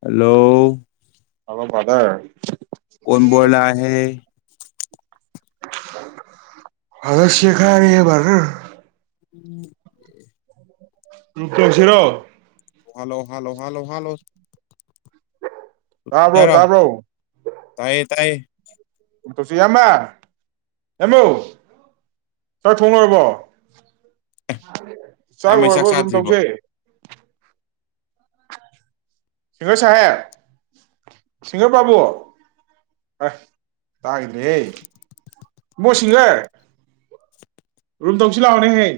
Hello hello brother! ꯀꯣꯟ ꯕꯣꯂꯥ ꯍꯦ? ꯍꯂꯣ ꯁꯤꯈꯥꯑꯦ ꯕꯗꯔ [unintelligible] [unintelligible] ꯍꯜꯂꯣ! ꯍꯜꯂꯣ! ꯍꯜꯂꯣ! ꯍꯜꯂꯣ! ꯇꯥꯕ꯭ꯔꯣ - ꯁꯨꯇꯤꯗꯔꯣ ꯇꯥꯕ꯭ꯔꯣ? ꯇꯥꯏꯌꯦ ꯇꯥꯏꯌꯦ ꯎ ꯇꯧꯁꯤ ꯏꯌꯥꯝꯕ ꯏꯌꯥꯝꯕꯧ ꯆꯥꯛ ꯊꯣꯡ ꯂꯣꯏꯔꯕꯣ ꯆꯥꯛ ꯏꯌꯥꯝꯕꯩ ꯂꯣꯏꯔꯕ ꯔꯨꯝ ꯆꯥꯗ꯭ꯔꯤꯕꯣ ꯇꯧꯁꯦ ꯁꯤꯡꯒꯔ ꯁꯥꯍꯦꯕ ꯁꯤꯡꯒꯔ ꯕꯥꯥꯕꯨ ꯑꯥꯢ ꯇꯥꯒꯤꯗ꯭ꯔꯦ ꯍꯦ ꯏꯕꯨꯉꯣ ꯁꯤꯡꯒꯔ ꯔꯨꯝ ꯇꯧꯁꯤ ꯂꯥꯎꯅꯦꯍꯦ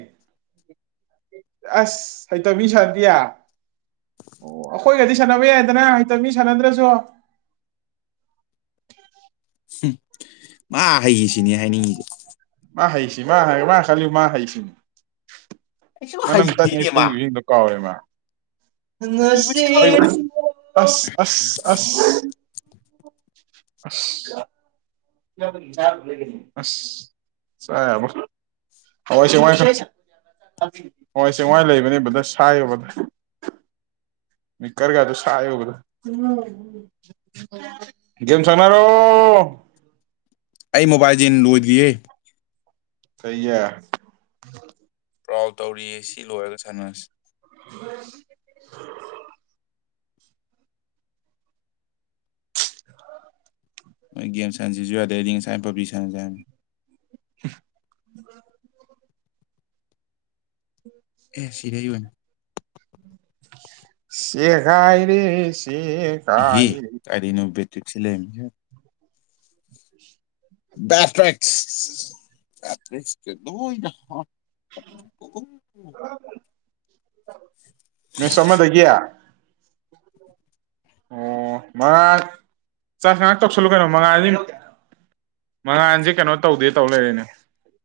ꯑꯁ ꯍꯩꯇ ꯃꯤ ꯁꯥꯟꯅꯗꯤꯌꯥ ꯑꯣ ꯑꯈꯣꯏꯒꯗꯤ ꯁꯥꯟꯅꯕ ꯌꯥꯏꯗꯅ ꯍꯩꯇ ꯃꯤ ꯁꯥꯟꯅꯗ꯭ꯔꯁꯨ ꯍꯝ ꯃꯥ ꯍꯩꯌꯦꯁꯤꯅꯦ ꯍꯥꯏꯅꯤꯡꯉꯤꯁꯤ ꯃꯥ ꯍꯩꯁꯤ ꯃꯥ ꯍꯥꯏ ꯃꯥ ꯈꯜꯂꯤ ꯃꯥ ꯍꯩꯁꯤꯅꯤ ꯑꯩꯁꯨ ꯃꯅꯝ ꯍꯩꯇꯦꯅꯦ ꯇꯠꯉꯩ ꯃꯥ ꯐꯨꯒꯤꯁꯤꯡꯗꯨ ꯀꯥꯎꯔꯦꯃꯥ ꯍꯩꯕ ꯁꯥꯕꯩ ꯋꯥꯅꯤ ꯉꯁꯤꯁꯨ ꯑꯁ ꯑꯁ ꯑꯁ ꯑꯁ ꯑꯁ ꯆꯥ ꯌꯥꯔꯃꯣꯏ ꯍꯋꯥꯏ ꯆꯦꯡꯋꯥꯏ ꯍꯋꯥꯏ ꯆꯦꯡꯋꯥꯏ ꯂꯩꯕꯅꯦ ꯕꯗꯔ ꯁꯥꯏꯌꯣ ꯕꯗꯔ ꯃꯤꯀꯔꯒꯗꯣ ꯁꯥꯏꯌꯣ ꯕꯗꯔ ꯒꯦꯝ ꯁꯥꯟꯅꯔꯣ ꯑꯩ ꯃꯣꯕꯥꯜꯖꯦꯟ ꯂꯣꯏꯗ꯭ꯔꯤꯌꯦ ꯀꯩꯌꯦ ꯕ꯭ꯔꯥꯎꯜ ꯇꯧꯔꯤꯌꯦ ꯁꯤ ꯂꯣꯏꯔꯒ ꯁꯥꯟꯅꯔꯁꯤ ꯍ ꯍ ꯃꯣꯏ ꯒꯦꯝ ꯁꯥꯟꯅꯁꯤꯁꯨ ꯌꯥꯗꯦ ꯑꯩꯗꯤ ꯉꯁꯥꯏ ꯄꯕ꯭ꯖꯤ ꯁꯥꯟꯅꯁꯦ [unintelligible] ꯑꯦ ꯁꯤꯔꯦ ꯑꯩꯑꯣꯏꯅ ꯁꯦꯒꯥꯏꯔꯦ ꯇꯦ ꯈꯥꯏꯔꯦ ꯁꯤ ꯂꯩꯅꯤ ꯍ ꯍ ꯃꯤꯁ ꯑꯃꯗꯒ ꯑꯣ ꯃꯉꯥꯜ ꯆꯥꯛ ꯉꯍꯥꯛ ꯇꯧꯁꯜꯂꯨ ꯀꯩꯅꯣ ꯃꯉꯥꯜ ꯁꯤ ꯃꯉꯥꯜꯁꯦ ꯀꯩꯅꯣ ꯇꯧꯗꯦ ꯇꯧ ꯂꯩꯔꯦꯅꯦ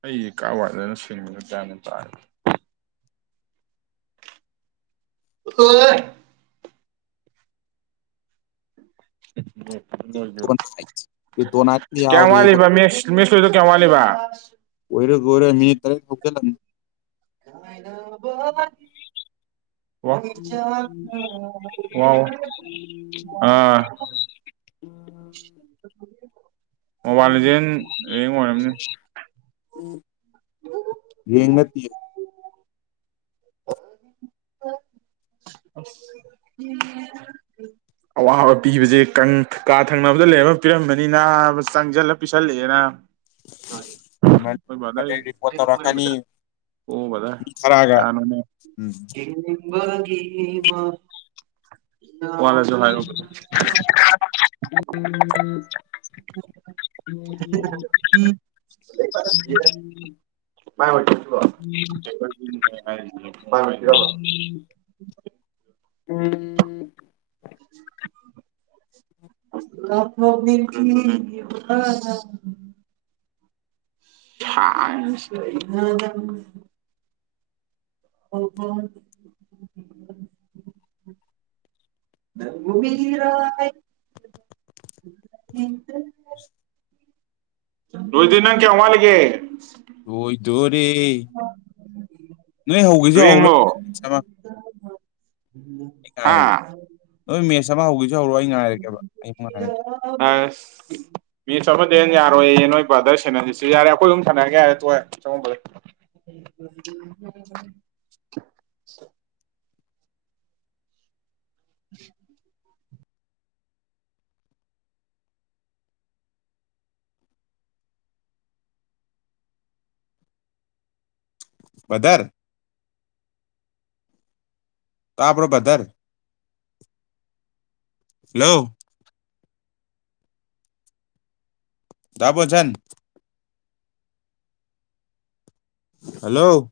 ꯑꯩꯒꯤ ꯀꯥꯋꯥꯏꯗꯅꯣ ꯁꯤꯟ ꯑꯃꯥ ꯇꯈꯔ꯭ꯤꯗꯣ ꯍꯣꯏ ꯇꯣꯅꯥꯏꯠ ꯇꯣꯅꯥꯏꯠꯀ ꯎ ꯀꯌꯥꯝ ꯌꯥꯎꯔꯦ ꯋꯥꯠꯂꯤꯕ ꯃꯤꯁꯣꯏꯗ ꯀꯌꯥꯝ ꯋꯥꯠꯂꯤꯕ ꯑꯣꯏꯔ ꯑꯣꯏꯔ ꯃꯤꯅꯤꯠ ꯇꯔꯦꯠ ꯍꯧꯖꯤꯜꯂꯝꯅꯤ ꯀꯥꯏꯅ ꯋꯥ ꯌꯦꯡ ꯋꯥ ꯋꯥ ꯑꯥ ꯎꯝ ꯃꯣꯕꯥꯏꯜ ꯂꯤꯖꯦꯟ ꯗꯩꯩ ꯑꯣꯏꯔꯝꯅꯤ ꯔꯦꯡ ꯅꯠꯇꯌꯦ ꯑꯋꯥꯕ ꯄꯤꯕꯁꯦ ꯀꯥ ꯊꯪꯅꯕꯗ ꯂꯩꯔꯒ ꯄꯤꯔꯝꯕꯅꯤꯅ ꯆꯪꯁꯤꯜꯂ ꯄꯤꯁꯜꯂꯛꯑꯦꯅ ꯑꯦꯝ ꯑꯦꯜ ꯑꯦ ꯔꯤꯄꯣꯔꯠ ꯇꯧꯔꯛꯀꯅꯤ ꯑꯣ ꯃꯤ ꯕꯥꯗꯔꯥ ꯊꯥꯔꯛꯑꯒ ꯀꯅꯥꯅꯣꯅꯦ ꯎꯝ ꯋꯥ ꯔꯁꯨ ꯍꯥꯏꯔꯣ ꯀꯥꯏ ꯎꯝ ꯐ ꯂꯅꯤ ꯊꯁ ꯑꯣ ꯍꯣ ꯔꯗ꯭ꯔ꯭ꯔ ꯑꯗꯨꯗ ꯅꯪ ꯀꯦꯋꯥꯜꯒꯦ ꯂꯣꯏꯗꯣꯔꯦ ꯅꯣꯏ ꯍꯧꯒꯦꯁꯨ ꯍꯧꯂꯣꯏ ꯍꯥꯥ ꯁꯕꯥ ꯍꯧꯒꯤ ꯑ ꯃꯤ ꯁꯃ ꯦꯟ ꯌꯥꯔꯣꯏꯌꯦ ꯅꯣꯏ ꯕ꯭ꯔꯥꯗꯔꯁꯟꯖꯤꯁꯨ ꯌꯥꯔꯦ ꯑꯩꯈꯣꯏ ꯑꯗꯨꯝ ꯊꯅꯔꯒꯦ ꯍꯥꯏꯔ ꯇꯦꯉ ꯎꯝ ꯄꯗꯔ ꯀꯄ꯭ꯔꯣ ꯄꯊꯔ ꯍꯂꯣ ꯗꯕꯣꯖꯦꯟ hello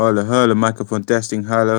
hello hello microphone testing ꯍꯥꯜꯂꯣ